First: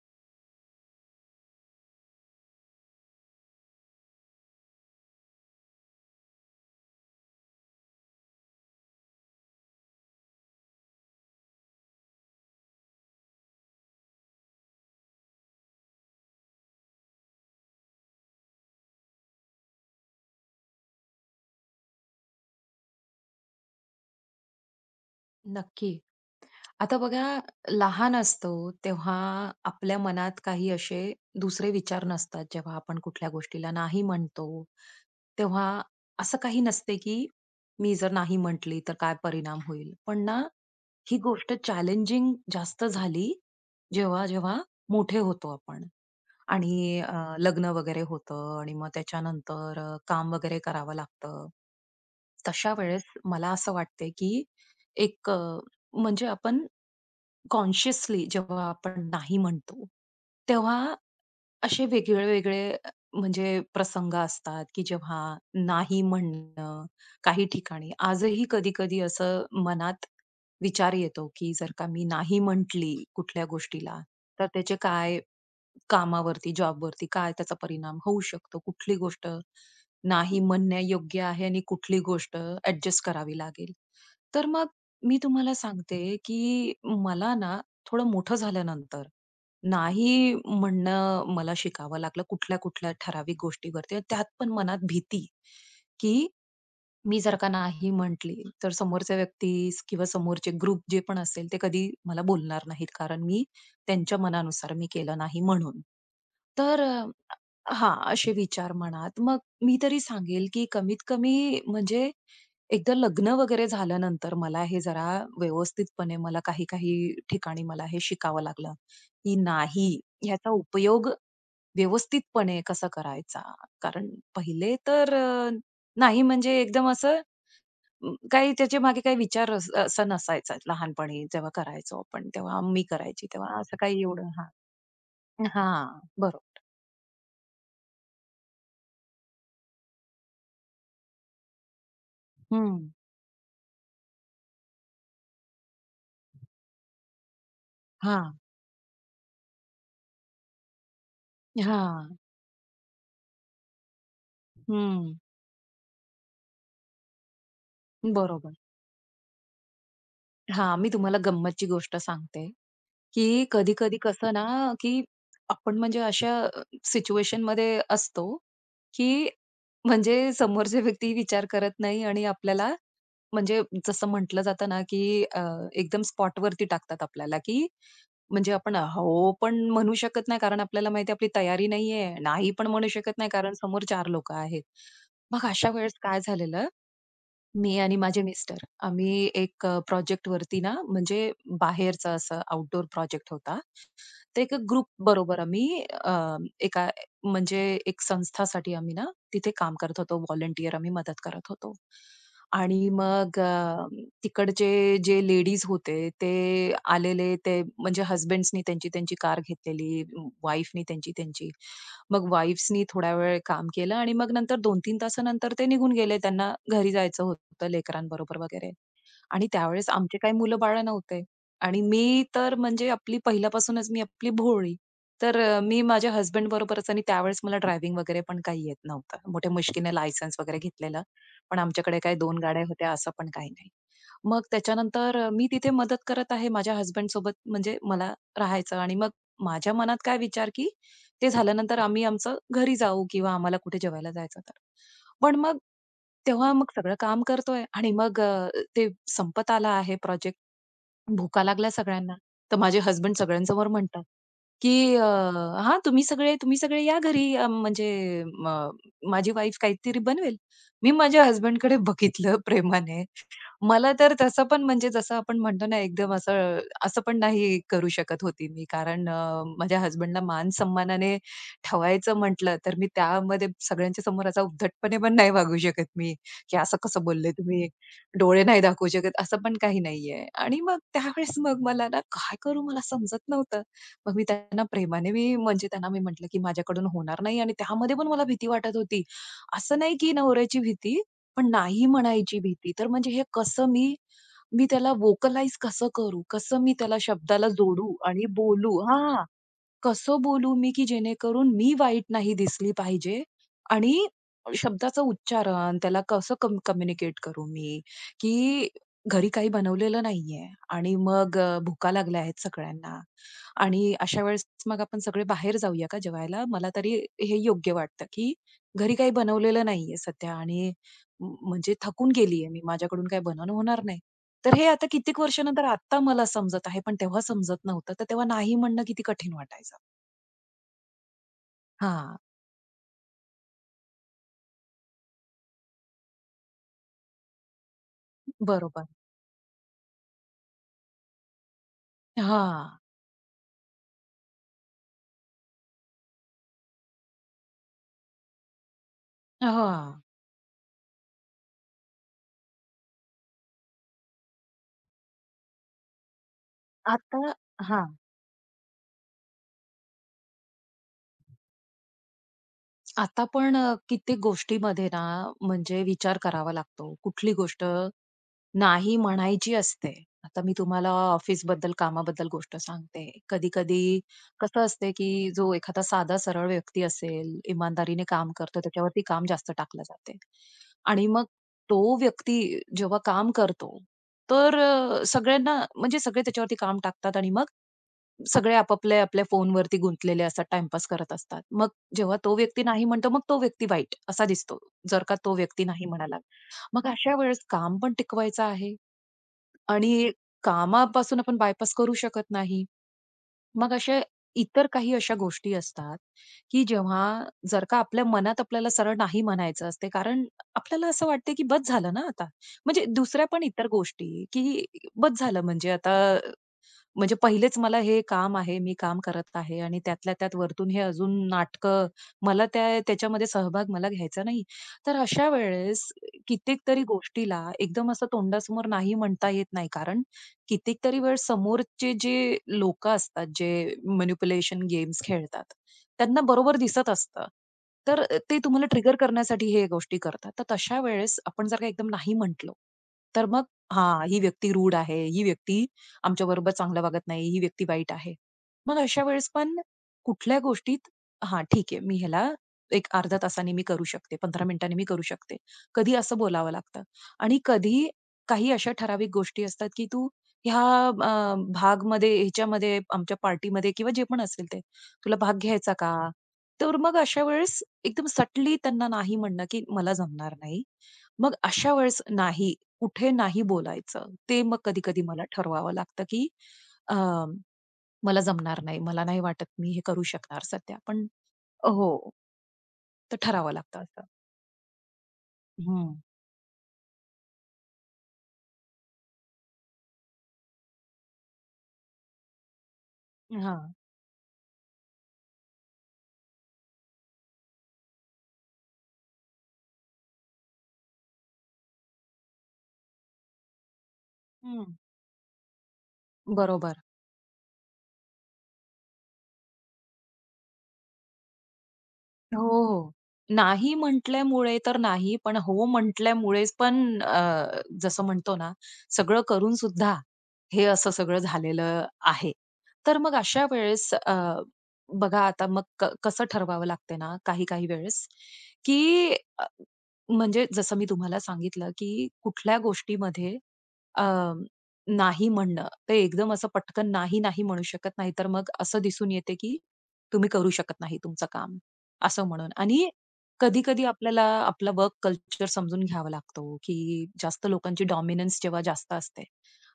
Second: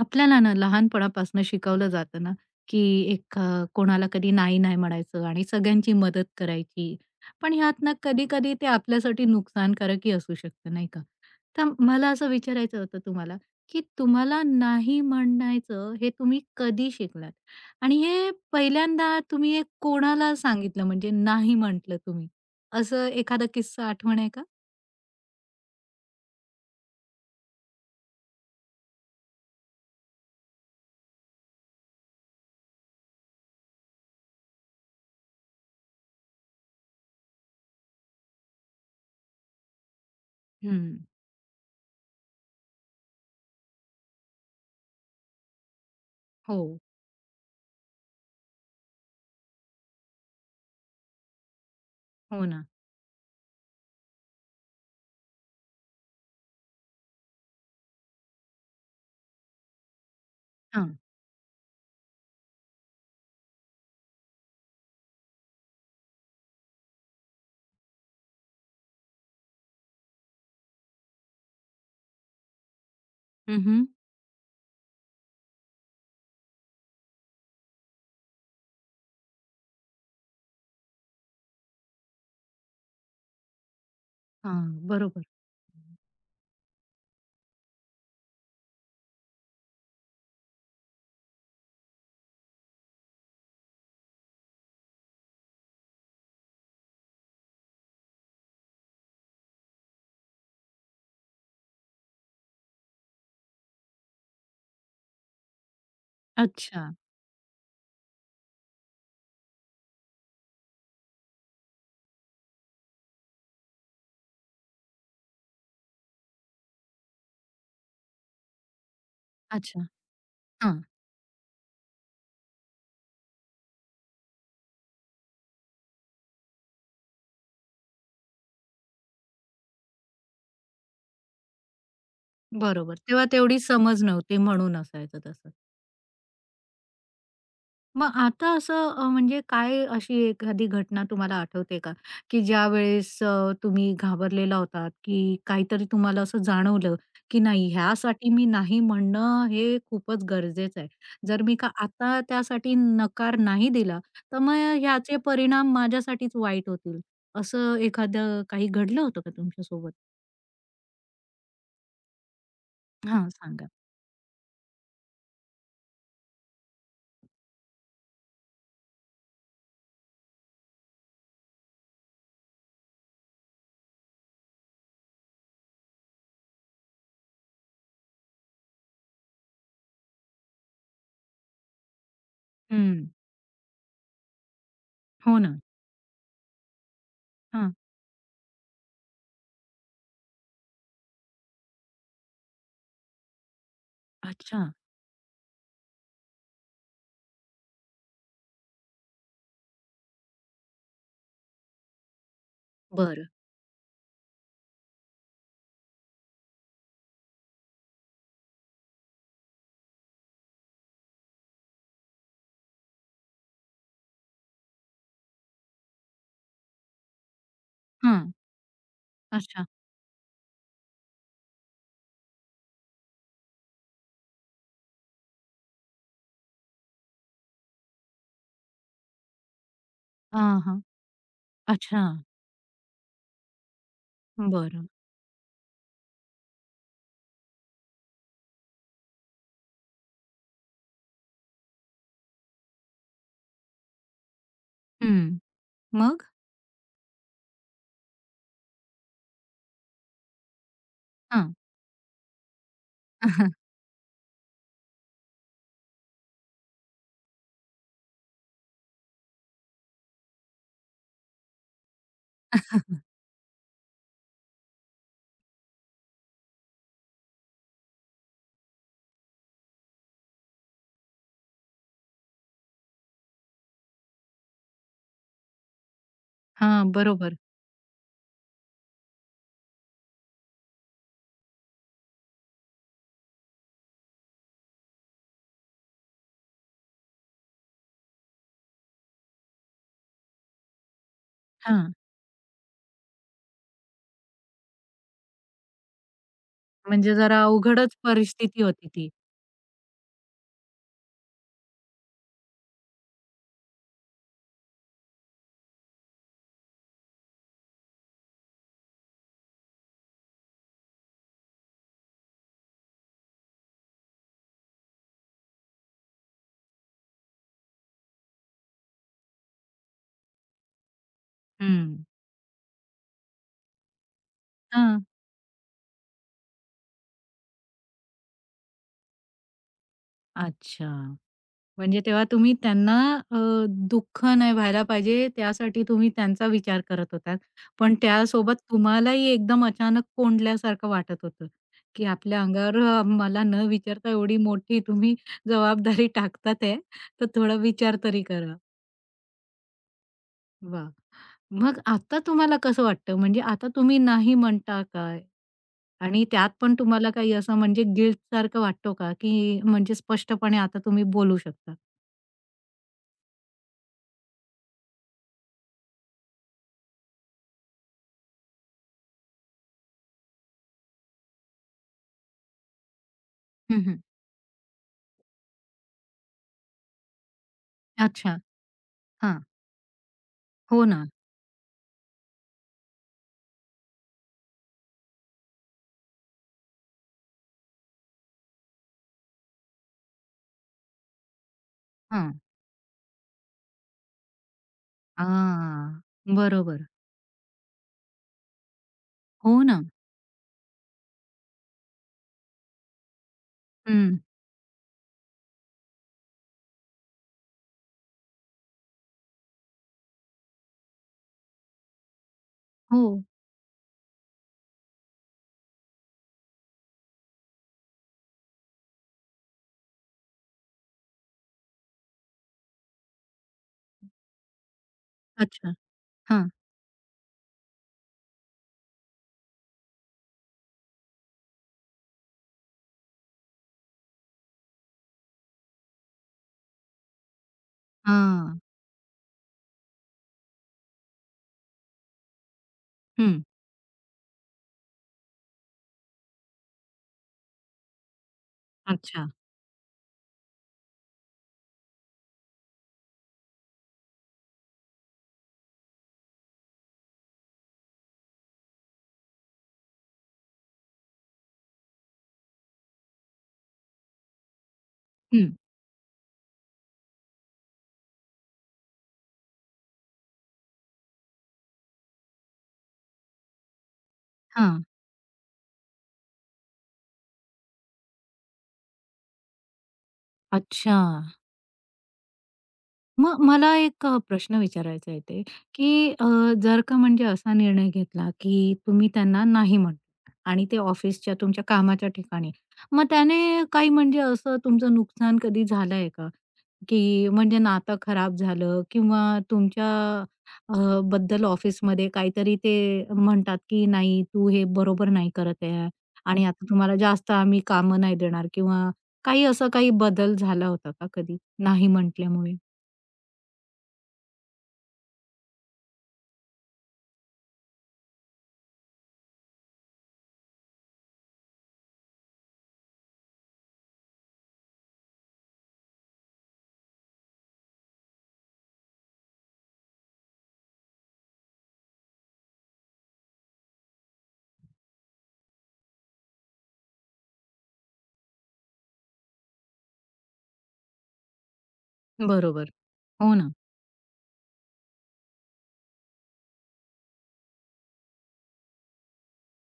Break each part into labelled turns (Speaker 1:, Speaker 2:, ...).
Speaker 1: आपल्याला ना लहानपणापासून शिकवलं जातं ना, की कोणाला कधी नाही नाही म्हणायचं आणि सगळ्यांची मदत करायची. पण ह्यात ना कधी-कधी ते आपल्यासाठी नुकसानकारकही असू शकतं, नाही का? तर मला असं विचारायचं होतं तुम्हाला, की तुम्हाला नाही म्हणायचं हे तुम्ही कधी शिकलात? आणि हे पहिल्यांदा तुम्ही हे कोणाला सांगितलं म्हणजे नाही म्हटलं तुम्ही? असं एखादा किस्सा आठवण आहे का?
Speaker 2: नक्की. आता बघा लहान असतो तेव्हा आपल्या मनात काही असे दुसरे विचार नसतात. जेव्हा आपण कुठल्या गोष्टीला नाही म्हणतो, तेव्हा असं काही नसते, की मी जर नाही म्हटली तर काय परिणाम होईल. पण ना
Speaker 1: हं.
Speaker 2: ही गोष्ट चॅलेंजिंग जास्त झाली, जेव्हा-जेव्हा मोठे होतो आपण.
Speaker 1: हो.
Speaker 2: आणि लग्न वगैरे होतं आणि मग त्याच्यानंतर काम वगैरे करावं लागतं.
Speaker 1: हो ना.
Speaker 2: तशा वेळेस मला असं वाटते, की एक म्हणजे आपण कॉन्शियसली जेव्हा आपण नाही म्हणतो, तेव्हा
Speaker 1: हां.
Speaker 2: असे वेगळे-वेगळे म्हणजे प्रसंग असतात, की जेव्हा नाही म्हणणं काही ठिकाणी आजही कधी-कधी असं मनात विचार येतो, की जर का मी नाही म्हटली कुठल्या
Speaker 1: हं, हं.
Speaker 2: गोष्टीला, तर त्याचे काय कामावरती, जॉबवरती काय त्याचा परिणाम होऊ शकतो. कुठली गोष्ट नाही म्हणण्यायोग्य आहे आणि कुठली गोष्ट ॲडजस्ट करावी लागेल. तर मग मी
Speaker 1: बरोबर.
Speaker 2: तुम्हाला सांगते, की मला ना थोडं मोठं झाल्यानंतर नाही म्हणणं मला शिकावं लागलं कुठल्या-कुठल्या ठराविक गोष्टीवरती. आणि त्यात पण मनात भीती, की मी जर का नाही म्हटली, तर समोरच्या व्यक्तीस किंवा समोरचे ग्रुप जे पण असेल, ते कधी मला बोलणार नाहीत. कारण मी त्यांच्या मनानुसार मी केलं नाही म्हणून. तर
Speaker 1: अच्छा.
Speaker 2: हां, असे विचार मनात. मग मी तरी सांगेल, की कमीत कमी म्हणजे एकदा लग्न वगैरे झाल्यानंतर मला हे जरा व्यवस्थितपणे मला काही-काही ठिकाणी मला हे शिकावं लागलं, की
Speaker 1: अच्छा.
Speaker 2: नाही ह्याचा
Speaker 1: हां,
Speaker 2: उपयोग व्यवस्थितपणे कसा करायचा. कारण पहिले तर नाही म्हणजे एकदम असं काही त्याच्या मागे काही विचार असा नसायचा लहानपणी जेव्हा करायचो आपण तेव्हा मी
Speaker 1: बरोबर. तेव्हा
Speaker 2: करायची
Speaker 1: तेवढी
Speaker 2: तेव्हा असं काही
Speaker 1: समज
Speaker 2: एवढं
Speaker 1: नव्हती
Speaker 2: हा.
Speaker 1: म्हणून असायचं तसं.
Speaker 2: हा, बरोबर.
Speaker 1: मग आता म्हणजे काय अशी एखादी घटना तुम्हाला आठवते का? की
Speaker 2: हम्म.
Speaker 1: ज्यावेळेस तुम्ही घाबरलेला होतात, की काहीतरी तुम्हाला असं जाणवलं, की नाही
Speaker 2: हा.
Speaker 1: ह्यासाठी मी नाही म्हणणं हे खूपच गरजेचं आहे. जर मी का
Speaker 2: हा.
Speaker 1: आता त्यासाठी नकार नाही दिला, तर मग
Speaker 2: हम्म.
Speaker 1: ह्याचे परिणाम माझ्यासाठीच वाईट होतील. असं एखादं
Speaker 2: बरोबर.
Speaker 1: काही घडलं होतं का तुमच्यासोबत?
Speaker 2: हा, मी तुम्हाला गंमतची गोष्ट सांगते,
Speaker 1: हां,
Speaker 2: की
Speaker 1: सांगा.
Speaker 2: कधी-कधी कसं ना, की आपण म्हणजे अशा सिच्युएशनमध्ये असतो, की म्हणजे समोरची व्यक्ती विचार करत नाही आणि आपल्याला म्हणजे जसं म्हटलं जातं ना, की एकदम स्पॉटवरती टाकतात आपल्याला, की म्हणजे आपण हो पण म्हणू शकत नाही, कारण आपल्याला माहिती आहे आपली तयारी नाहीये. नाही पण म्हणू
Speaker 1: हं.
Speaker 2: शकत नाही, कारण समोर 4 लोकं आहेत.
Speaker 1: हो
Speaker 2: मग
Speaker 1: ना.
Speaker 2: अशा वेळेस काय झालेलं,
Speaker 1: हां.
Speaker 2: मी आणि माझे मिस्टर आम्ही एक प्रोजेक्टवरती ना, म्हणजे बाहेरचा असा आउटडोर प्रोजेक्ट होता. तर एका
Speaker 1: अच्छा.
Speaker 2: ग्रुप बरोबर आम्ही एका म्हणजे एक संस्थासाठी आम्ही ना तिथे काम करत होतो. व्हॉलंटियर आम्ही मदत करत होतो. आणि
Speaker 1: बरं.
Speaker 2: मग तिकडचे जे लेडीज होते ते आलेले ते म्हणजे हसबँड्सनी त्यांची-त्यांची कार घेतलेली, वाईफनी त्यांची-त्यांची. मग वाईफ्सनी थोडा वेळ काम केलं आणि मग नंतर 2-3 तासानंतर ते निघून गेले. त्यांना घरी जायचं होतं
Speaker 1: हां.
Speaker 2: लेकरांबरोबर वगैरे. आणि
Speaker 1: अच्छा.
Speaker 2: त्यावेळेस आमचे काही मुलं-बाळं नव्हते. आणि मी तर म्हणजे आपली पहिल्यापासूनच मी आपली भोळी. तर मी माझ्या हसबंड बरोबरच आणि त्यावेळेस मला ड्रायव्हिंग वगैरे पण काही येत नव्हतं. मोठ्या मुश्किलीने लायसन्स
Speaker 1: हां,
Speaker 2: वगैरे
Speaker 1: हां.
Speaker 2: घेतलेलं. पण आमच्याकडे
Speaker 1: अच्छा.
Speaker 2: काही 2 गाड्या होत्या असं पण काही नाही. मग
Speaker 1: बरं.
Speaker 2: त्याच्यानंतर मी तिथे मदत करत आहे माझ्या हसबंडसोबत म्हणजे मला राहायचं आणि मग माझ्या मनात काय विचार, की ते झाल्यानंतर आम्ही आमचं घरी जाऊ किंवा आम्हाला कुठे जेवायला जायचं तर.
Speaker 1: हं.
Speaker 2: पण मग
Speaker 1: मग?
Speaker 2: तेव्हा मग सगळं काम करतोय आणि मग ते संपत आला आहे प्रोजेक्ट, भुका
Speaker 1: हां.
Speaker 2: लागल्या सगळ्यांना. तर माझे हसबंड सगळ्यांसमोर म्हणतात, की अ, "हां, तुम्ही सगळे या घरी म्हणजे म माझी वाईफ काहीतरी बनवेल." मी माझ्या हसबँडकडे बघितलं प्रेमाने. मला तर तसं पण म्हणजे जसं आपण म्हणतो ना एकदम असं असं पण नाही करू शकत होती मी. कारण माझ्या हसबँडला मान-सन्मानाने ठेवायचं म्हटलं, तर मी त्यामध्ये सगळ्यांच्या समोर असा उद्धटपणे पण नाही वागू शकत मी, की "असं
Speaker 1: हां,
Speaker 2: कसं बोलले
Speaker 1: बरोबर.
Speaker 2: तुम्ही?" डोळे नाही दाखवू शकत, असं पण काही नाहीये. आणि मग त्यावेळेस मग मला ना काय करू मला समजत नव्हतं. मग मी त्यांना प्रेमाने मी म्हणजे त्यांना मी म्हटलं, की माझ्याकडून होणार नाही आणि त्यामध्ये पण मला भीती वाटत होती. असं नाही की नवऱ्याची भीती, पण नाही
Speaker 1: हां.
Speaker 2: म्हणायची भीती. तर म्हणजे हे कसं मी, मी त्याला व्होकलाइज कसं करू? कसं मी त्याला
Speaker 1: म्हणजे जरा
Speaker 2: शब्दाला जोडू
Speaker 1: अवघडच
Speaker 2: आणि
Speaker 1: परिस्थिती
Speaker 2: बोलू?
Speaker 1: होती ती.
Speaker 2: हां. कसं बोलू मी, की जेणेकरून मी वाईट नाही दिसली पाहिजे आणि शब्दाचं उच्चारण, त्याला कसं कम्युनिकेट करू मी, की घरी काही बनवलेलं नाहीये आणि मग भुका लागल्या आहेत सगळ्यांना आणि अशा वेळेस मग आपण सगळे बाहेर जाऊया का जेवायला? मला तरी हे योग्य वाटतं, की घरी काही बनवलेलं नाहीये सध्या आणि म्हणजे
Speaker 1: हं.
Speaker 2: थकून गेलीये मी, माझ्याकडून काही बनवणं होणार नाही. तर हे आता
Speaker 1: हां.
Speaker 2: कित्येक वर्षानंतर आत्ता मला समजत आहे, पण तेव्हा समजत नव्हतं. तर तेव्हा नाही म्हणणं किती कठीण वाटायचं.
Speaker 1: अच्छा. म्हणजे
Speaker 2: हां,
Speaker 1: तेव्हा तुम्ही त्यांना अ, दुःख नाही व्हायला पाहिजे त्यासाठी तुम्ही त्यांचा विचार करत होतात. पण त्यासोबत
Speaker 2: बरोबर.
Speaker 1: तुम्हालाही एकदम अचानक कोंडल्यासारखं वाटत होतं, की आपल्या
Speaker 2: हां,
Speaker 1: अंगावर मला न विचारता एवढी मोठी तुम्ही जबाबदारी टाकतात आहे, तर थोडा विचार तरी करा.
Speaker 2: हां.
Speaker 1: वाह! मग आता तुम्हाला कसं वाटतं? म्हणजे आता तुम्ही नाही म्हणता काय? आणि त्यात पण तुम्हाला
Speaker 2: आता.
Speaker 1: काही असं म्हणजे
Speaker 2: हां,
Speaker 1: गिल्टसारखं वाटतो का? की म्हणजे स्पष्टपणे आता तुम्ही बोलू शकता?
Speaker 2: आता पण कित्येक गोष्टीमध्ये ना, म्हणजे विचार करावा लागतो. कुठली गोष्ट नाही म्हणायची असते. आता मी तुम्हाला ऑफिसबद्दल, कामाबद्दल गोष्ट सांगते.
Speaker 1: हं,
Speaker 2: कधी-कधी
Speaker 1: हं.
Speaker 2: कसं असते, की जो एखादा साधा सरळ व्यक्ती असेल, इमानदारीने काम
Speaker 1: अच्छा.
Speaker 2: करतो, त्याच्यावरती काम
Speaker 1: हां.
Speaker 2: जास्त टाकलं जाते.
Speaker 1: हो ना.
Speaker 2: आणि मग तो व्यक्ती जेव्हा काम करतो, तर सगळ्यांना म्हणजे सगळे त्याच्यावरती काम टाकतात आणि मग सगळे आपल्या फोनवरती गुंतलेले असतात, टाईमपास करत असतात. मग जेव्हा
Speaker 1: हां.
Speaker 2: तो व्यक्ती नाही म्हणतो, मग तो व्यक्ती वाईट असा दिसतो, जर का तो व्यक्ती नाही
Speaker 1: हां.
Speaker 2: म्हणाला.
Speaker 1: बरोबर.
Speaker 2: मग अशा वेळेस काम पण टिकवायचं आहे
Speaker 1: हो ना.
Speaker 2: आणि कामापासून आपण बायपास करू शकत नाही. मग अशा
Speaker 1: हं.
Speaker 2: इतर काही अशा गोष्टी असतात, की जेव्हा जर का आपल्या मनात आपल्याला सरळ नाही म्हणायचं असते, कारण आपल्याला असं वाटते, की बस झालं ना आता. म्हणजे
Speaker 1: हो.
Speaker 2: दुसऱ्या पण इतर गोष्टी, की बस झालं म्हणजे आता म्हणजे पहिलेच मला हे काम आहे, मी काम करत आहे आणि त्यातल्या त्यात वरतून हे अजून नाटकं, मला त्याच्यामध्ये सहभाग मला घ्यायचा नाही. तर अशा
Speaker 1: अच्छा.
Speaker 2: वेळेस
Speaker 1: हां.
Speaker 2: कित्येक तरी गोष्टीला एकदम असं तोंडासमोर नाही म्हणता येत नाही. कारण कित्येकतरी वेळ समोरचे जे लोकं असतात, जे मॅनिप्युलेशन गेम्स खेळतात, त्यांना बरोबर दिसत असतं. तर ते
Speaker 1: हां.
Speaker 2: तुम्हाला ट्रिगर करण्यासाठी हे गोष्टी करतात. तर तशा वेळेस आपण जर का एकदम नाही म्हटलो, तर
Speaker 1: हं.
Speaker 2: मग हां, ही व्यक्ती रूड आहे, ही व्यक्ती आमच्याबरोबर चांगलं वागत नाही, ही व्यक्ती वाईट आहे. मग अशा वेळेस
Speaker 1: अच्छा.
Speaker 2: पण कुठल्या गोष्टीत हां, ठीक आहे, मी ह्याला एक अर्ध्या तासाने मी करू शकते, 15 मिनिटांनी मी करू शकते. कधी असं बोलावं लागतं आणि कधी काही अशा ठराविक गोष्टी असतात, की तू ह्या भागमध्ये, ह्याच्यामध्ये, आमच्या पार्टीमध्ये किंवा जे पण असेल ते, तुला भाग
Speaker 1: हं.
Speaker 2: घ्यायचा का? तर मग अशा वेळेस एकदम सटली त्यांना नाही म्हणणं, की मला जमणार नाही. मग अशा वेळेस नाही कुठे नाही बोलायचं. ते मग
Speaker 1: हां.
Speaker 2: कधी-कधी मला ठरवावं लागतं, की अ, मला जमणार नाही. मला नाही वाटत मी हे करू शकणार सध्या.
Speaker 1: अच्छा.
Speaker 2: पण हो. तर
Speaker 1: मग
Speaker 2: ठरावं
Speaker 1: मला
Speaker 2: लागतं असं.
Speaker 1: एक प्रश्न विचारायचा आहे ते,
Speaker 2: हं.
Speaker 1: की जर का म्हणजे असा निर्णय घेतला, की तुम्ही त्यांना नाही म्हटलं आणि ते ऑफिसच्या तुमच्या कामाच्या ठिकाणी. मग त्याने
Speaker 2: हां.
Speaker 1: काही म्हणजे असं तुमचं नुकसान कधी झालंय का? की म्हणजे नातं खराब झालं किंवा तुमच्या अ, बद्दल ऑफिसमध्ये काहीतरी ते म्हणतात, की "नाही, तू हे
Speaker 2: हं.
Speaker 1: बरोबर नाही करत आहे आणि आता
Speaker 2: बरोबर.
Speaker 1: तुम्हाला जास्त आम्ही कामं नाही देणार" किंवा काही असं काही बदल झाला होता का कधी नाही
Speaker 2: हो,
Speaker 1: म्हटल्यामुळे?
Speaker 2: हो. नाही म्हटल्यामुळे तर नाही, पण हो म्हटल्यामुळेच पण जसं म्हणतो ना, सगळं करून सुद्धा हे असं सगळं झालेलं आहे. तर मग अशा वेळेस बघा आता मग कसं ठरवावं लागते ना, काही-काही वेळेस, की अ, म्हणजे जसं मी तुम्हाला सांगितलं, की कुठल्या गोष्टीमध्ये अ, नाही म्हणणं, ते एकदम असं पटकन नाही, नाही म्हणू शकत, नाहीतर मग असं दिसून येते, की तुम्ही करू शकत नाही तुमचं काम. असं म्हणून.
Speaker 1: बरोबर.
Speaker 2: आणि
Speaker 1: हो ना.
Speaker 2: कधी-कधी आपल्याला आपला वर्क कल्चर समजून घ्यावा लागतो, की जास्त लोकांची डॉमिनन्स जेव्हा जास्त असते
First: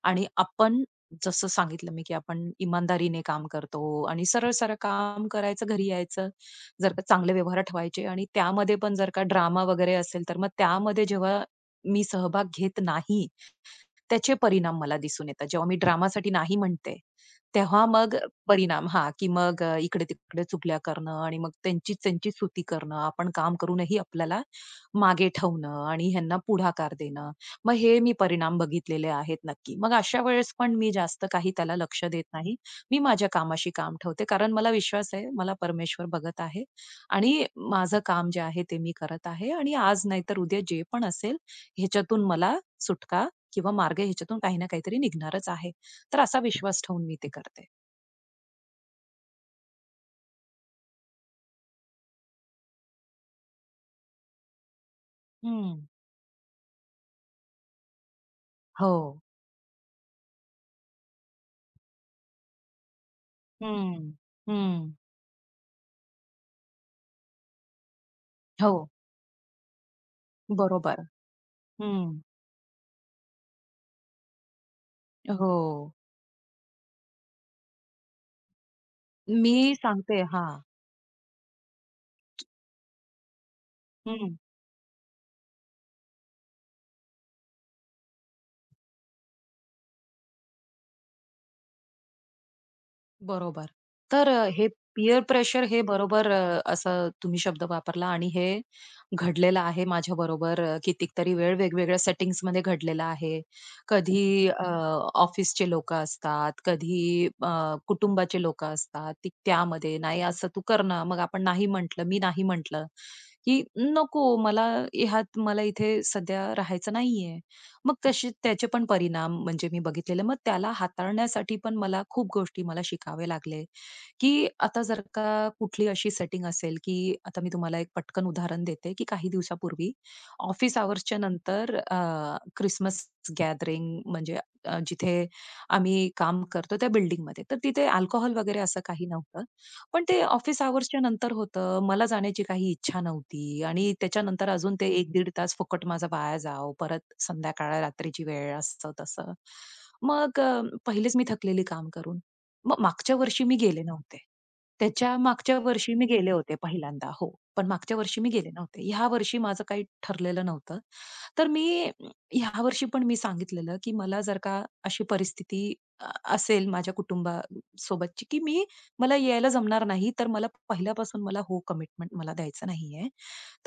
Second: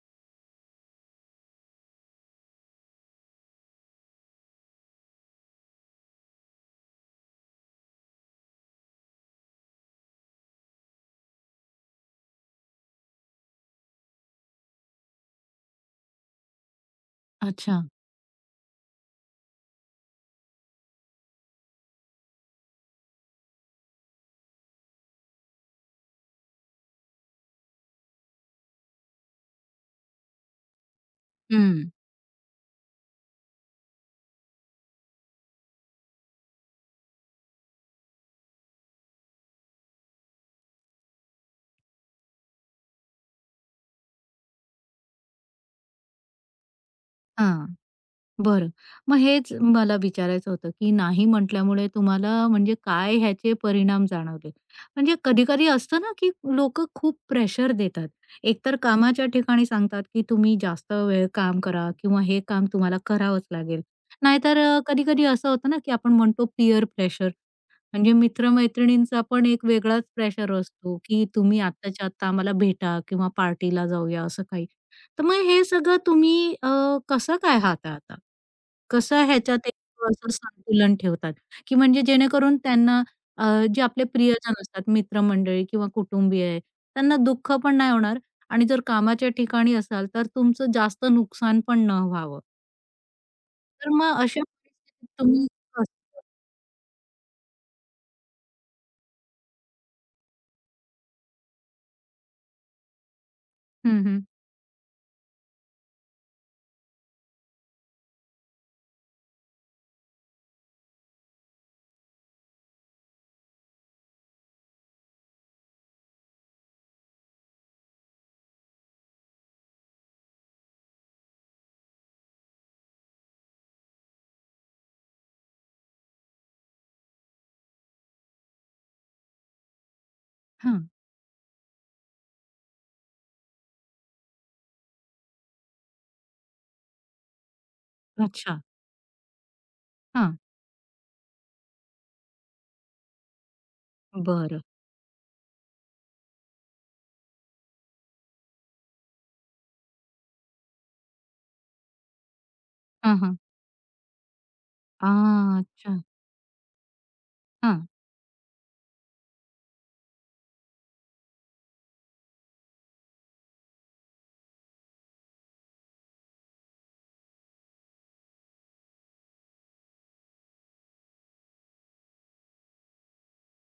Speaker 2: आणि आपण जसं सांगितलं मी, की आपण इमानदारीने काम करतो आणि सरळ-सरळ काम करायचं, घरी यायचं. जर का चांगले व्यवहार ठेवायचे आणि त्यामध्ये पण जर का ड्रामा वगैरे असेल, तर मग त्यामध्ये जेव्हा मी सहभाग घेत नाही, त्याचे परिणाम मला दिसून येतात. जेव्हा मी ड्रामासाठी नाही म्हणते,
Speaker 1: अच्छा.
Speaker 2: तेव्हा मग परिणाम. हा, की मग इकडे-तिकडे चुगल्या करणं आणि मग त्यांचीच त्यांची स्तुती करणं. आपण काम करूनही आपल्याला मागे ठेवणं आणि ह्यांना पुढाकार देणं. मग हे मी परिणाम बघितलेले आहेत नक्की. मग अशा वेळेस पण मी जास्त काही त्याला
Speaker 1: हं.
Speaker 2: लक्ष देत नाही. मी माझ्या कामाशी काम ठेवते. कारण मला विश्वास आहे, मला परमेश्वर बघत आहे आणि माझं काम जे आहे ते मी करत आहे आणि आज नाहीतर उद्या जे पण असेल ह्याच्यातून मला सुटका किंवा मार्ग ह्याच्यातून काही ना काहीतरी निघणारच आहे. तर असा विश्वास ठेवून मी ते करते.
Speaker 1: हां. बरं. मग हेच मला विचारायचं होतं, की नाही म्हटल्यामुळे तुम्हाला म्हणजे काय ह्याचे परिणाम जाणवले? म्हणजे कधी-कधी
Speaker 2: हं.
Speaker 1: असतं ना, की लोक खूप प्रेशर देतात. एकतर
Speaker 2: हो.
Speaker 1: कामाच्या ठिकाणी सांगतात, की तुम्ही जास्त वेळ काम करा किंवा हे काम तुम्हाला करावंच लागेल.
Speaker 2: हं,
Speaker 1: नाहीतर
Speaker 2: हं.
Speaker 1: कधी-कधी असं होतं ना, की आपण म्हणतो पीअर प्रेशर. म्हणजे
Speaker 2: हो,
Speaker 1: मित्र पण एक वेगळाच प्रेशर असतो,
Speaker 2: बरोबर.
Speaker 1: की तुम्ही आत्ताच्या
Speaker 2: हं.
Speaker 1: आत्ता आम्हाला भेटा किंवा पार्टीला जाऊया असं काही. तर मग
Speaker 2: हो.
Speaker 1: हे सगळं तुम्ही कसं काय हाताळता? कसं ह्याच्यात
Speaker 2: मी
Speaker 1: एक
Speaker 2: सांगते
Speaker 1: असं
Speaker 2: हां.
Speaker 1: संतुलन ठेवतात? की म्हणजे जेणेकरून त्यांना अ, जे आपले प्रियजन असतात, मित्रमंडळी किंवा कुटुंबीय आहे, त्यांना दुःख पण नाही होणार आणि जर कामाच्या ठिकाणी असाल, तर तुमचं जास्त नुकसान पण न व्हावं.
Speaker 2: बरोबर.
Speaker 1: तर मग
Speaker 2: तर
Speaker 1: अशा
Speaker 2: हे
Speaker 1: परिस्थितीत
Speaker 2: पीअर
Speaker 1: तुम्ही
Speaker 2: प्रेशर हे
Speaker 1: कसं
Speaker 2: बरोबर असं तुम्ही शब्द वापरला आणि हे घडलेलं आहे माझ्याबरोबर बरोबर कितीतरी वेळ वेगवेगळ्या सेटिंग्जमध्ये घडलेलं आहे.
Speaker 1: हं, हं.
Speaker 2: कधी ऑफिसचे लोकं असतात, कधी कुटुंबाचे लोकं असतात, ती त्यामध्ये नाही असं तू कर ना. मग आपण नाही म्हटलं, मी नाही म्हटलं, की नको मला ह्यात मला इथे सध्या राहायचं नाहीये. मग तसे त्याचे पण परिणाम म्हणजे मी बघितलेले. मग त्याला हाताळण्यासाठी पण मला खूप गोष्टी मला शिकावे लागले, की आता जर का कुठली अशी सेटिंग असेल, की आता मी तुम्हाला एक पटकन उदाहरण देते, की काही दिवसापूर्वी ऑफिस
Speaker 1: हां.
Speaker 2: अवर्सच्या नंतर क्रिसमस गॅदरिंग म्हणजे जिथे आम्ही काम करतो त्या बिल्डिंगमध्ये. तर तिथे अल्कोहल वगैरे
Speaker 1: अच्छा.
Speaker 2: असं काही नव्हतं. पण ते
Speaker 1: हां.
Speaker 2: ऑफिस अवर्सच्या नंतर होतं. मला जाण्याची काही इच्छा नव्हती आणि त्याच्यानंतर
Speaker 1: बरं.
Speaker 2: अजून ते एक 15 तास फुकट माझा वाया जाओ. परत संध्याकाळ रात्रीची वेळ असं-तसं. मग पहिलेच मी थकलेली काम करून. मग मागच्या
Speaker 1: हां, हां.
Speaker 2: वर्षी मी गेले नव्हते.
Speaker 1: आ,
Speaker 2: त्याच्या मागच्या वर्षी
Speaker 1: अच्छा.
Speaker 2: मी गेले होते पहिल्यांदा. हो. पण
Speaker 1: हां.
Speaker 2: मागच्या वर्षी मी गेले नव्हते. ह्या वर्षी माझं काही ठरलेलं नव्हतं. तर मी ह्या वर्षी पण मी सांगितलेलं, की मला जर का अशी परिस्थिती अ, असेल माझ्या कुटुंबासोबतची, की मी मला यायला जमणार नाही, तर मला पहिल्यापासून मला हो कमिटमेंट मला द्यायचं नाहीये,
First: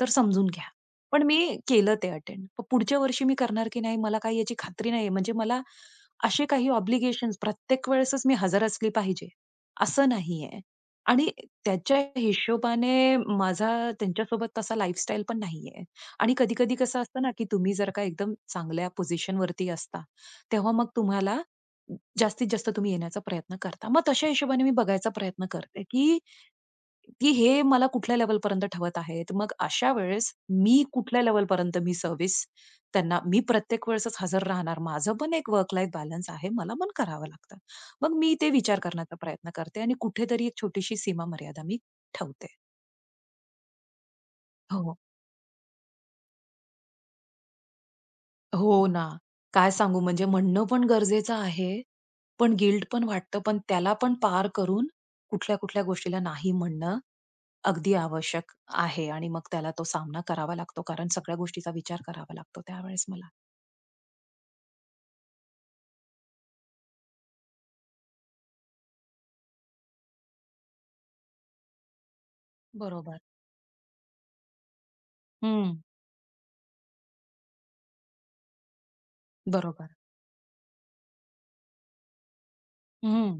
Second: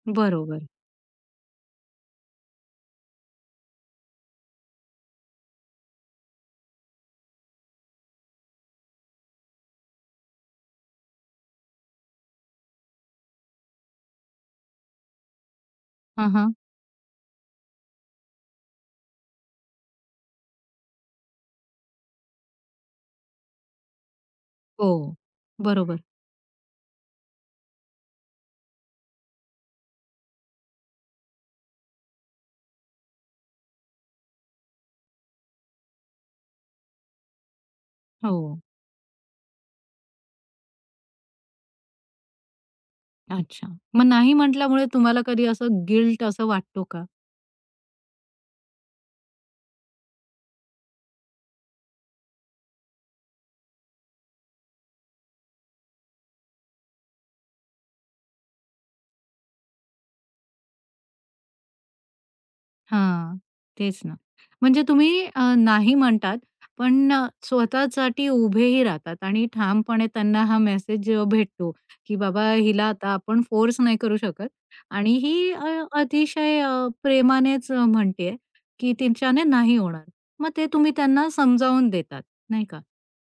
Speaker 2: तर समजून
Speaker 1: बरोबर.
Speaker 2: घ्या. पण मी केलं ते अटेंड. पण पुढच्या वर्षी मी करणार की नाही मला काही याची खात्री नाहीये. म्हणजे मला असे काही ऑब्लिगेशन्स प्रत्येक वेळेसच मी हजर असली पाहिजे, असं नाहीये. आणि त्याच्या हिशोबाने माझा त्यांच्यासोबत तसा लाईफस्टाईल पण नाहीये.
Speaker 1: हां,
Speaker 2: आणि
Speaker 1: हां.
Speaker 2: कधी-कधी कसं असतं ना, की तुम्ही जर का एकदम चांगल्या पोझिशनवरती असता, तेव्हा मग तुम्हाला जास्तीत जास्त तुम्ही येण्याचा प्रयत्न करता. मग तशा हिशोबाने मी
Speaker 1: हो.
Speaker 2: बघायचा प्रयत्न करते,
Speaker 1: बरोबर.
Speaker 2: की की हे मला कुठल्या लेव्हलपर्यंत ठेवत आहेत. मग अशा वेळेस मी कुठल्या लेव्हलपर्यंत मी सर्व्हिस त्यांना मी प्रत्येक वेळेसच हजर राहणार. माझं पण एक वर्क लाईफ बॅलन्स आहे. मला पण करावं लागतं. मग मी ते
Speaker 1: हो.
Speaker 2: विचार करण्याचा प्रयत्न करते आणि कुठेतरी एक छोटीशी सीमा मर्यादा मी ठेवते.
Speaker 1: अच्छा. मग नाही म्हटल्यामुळे
Speaker 2: हो.
Speaker 1: तुम्हाला कधी असं गिल्ट असं वाटतो का?
Speaker 2: हो ना. काय सांगू म्हणजे म्हणणं पण गरजेचं आहे. पण गिल्ट पण वाटतं. पण त्याला पण पार करून कुठल्या-कुठल्या गोष्टीला नाही म्हणणं अगदी आवश्यक आहे आणि मग त्याला तो सामना करावा लागतो. कारण सगळ्या गोष्टीचा विचार करावा लागतो त्यावेळेस मला.
Speaker 1: हां, तेच ना. म्हणजे तुम्ही नाही म्हणतात, पण स्वतःसाठी उभेही राहतात आणि ठामपणे त्यांना हा मेसेज भेटतो, की बाबा हिला आता
Speaker 2: बरोबर.
Speaker 1: आपण फोर्स नाही करू शकत आणि ही
Speaker 2: हं.
Speaker 1: अ, अतिशय प्रेमानेच म्हणते आहे, की तिच्याने नाही
Speaker 2: बरोबर.
Speaker 1: होणार. मग ते तुम्ही त्यांना समजावून देतात, नाही का?
Speaker 2: हं.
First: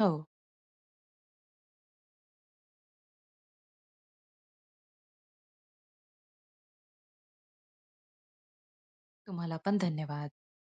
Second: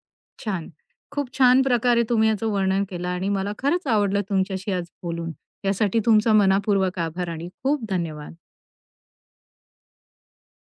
Speaker 2: हो.
Speaker 1: छान. खूप छान प्रकारे तुम्ही याचं वर्णन केलं आणि मला खरंच आवडलं तुमच्याशी आज बोलून. यासाठी तुमचा मनापूर्वक आभार आणि खूप धन्यवाद.
Speaker 2: तुम्हाला पण धन्यवाद.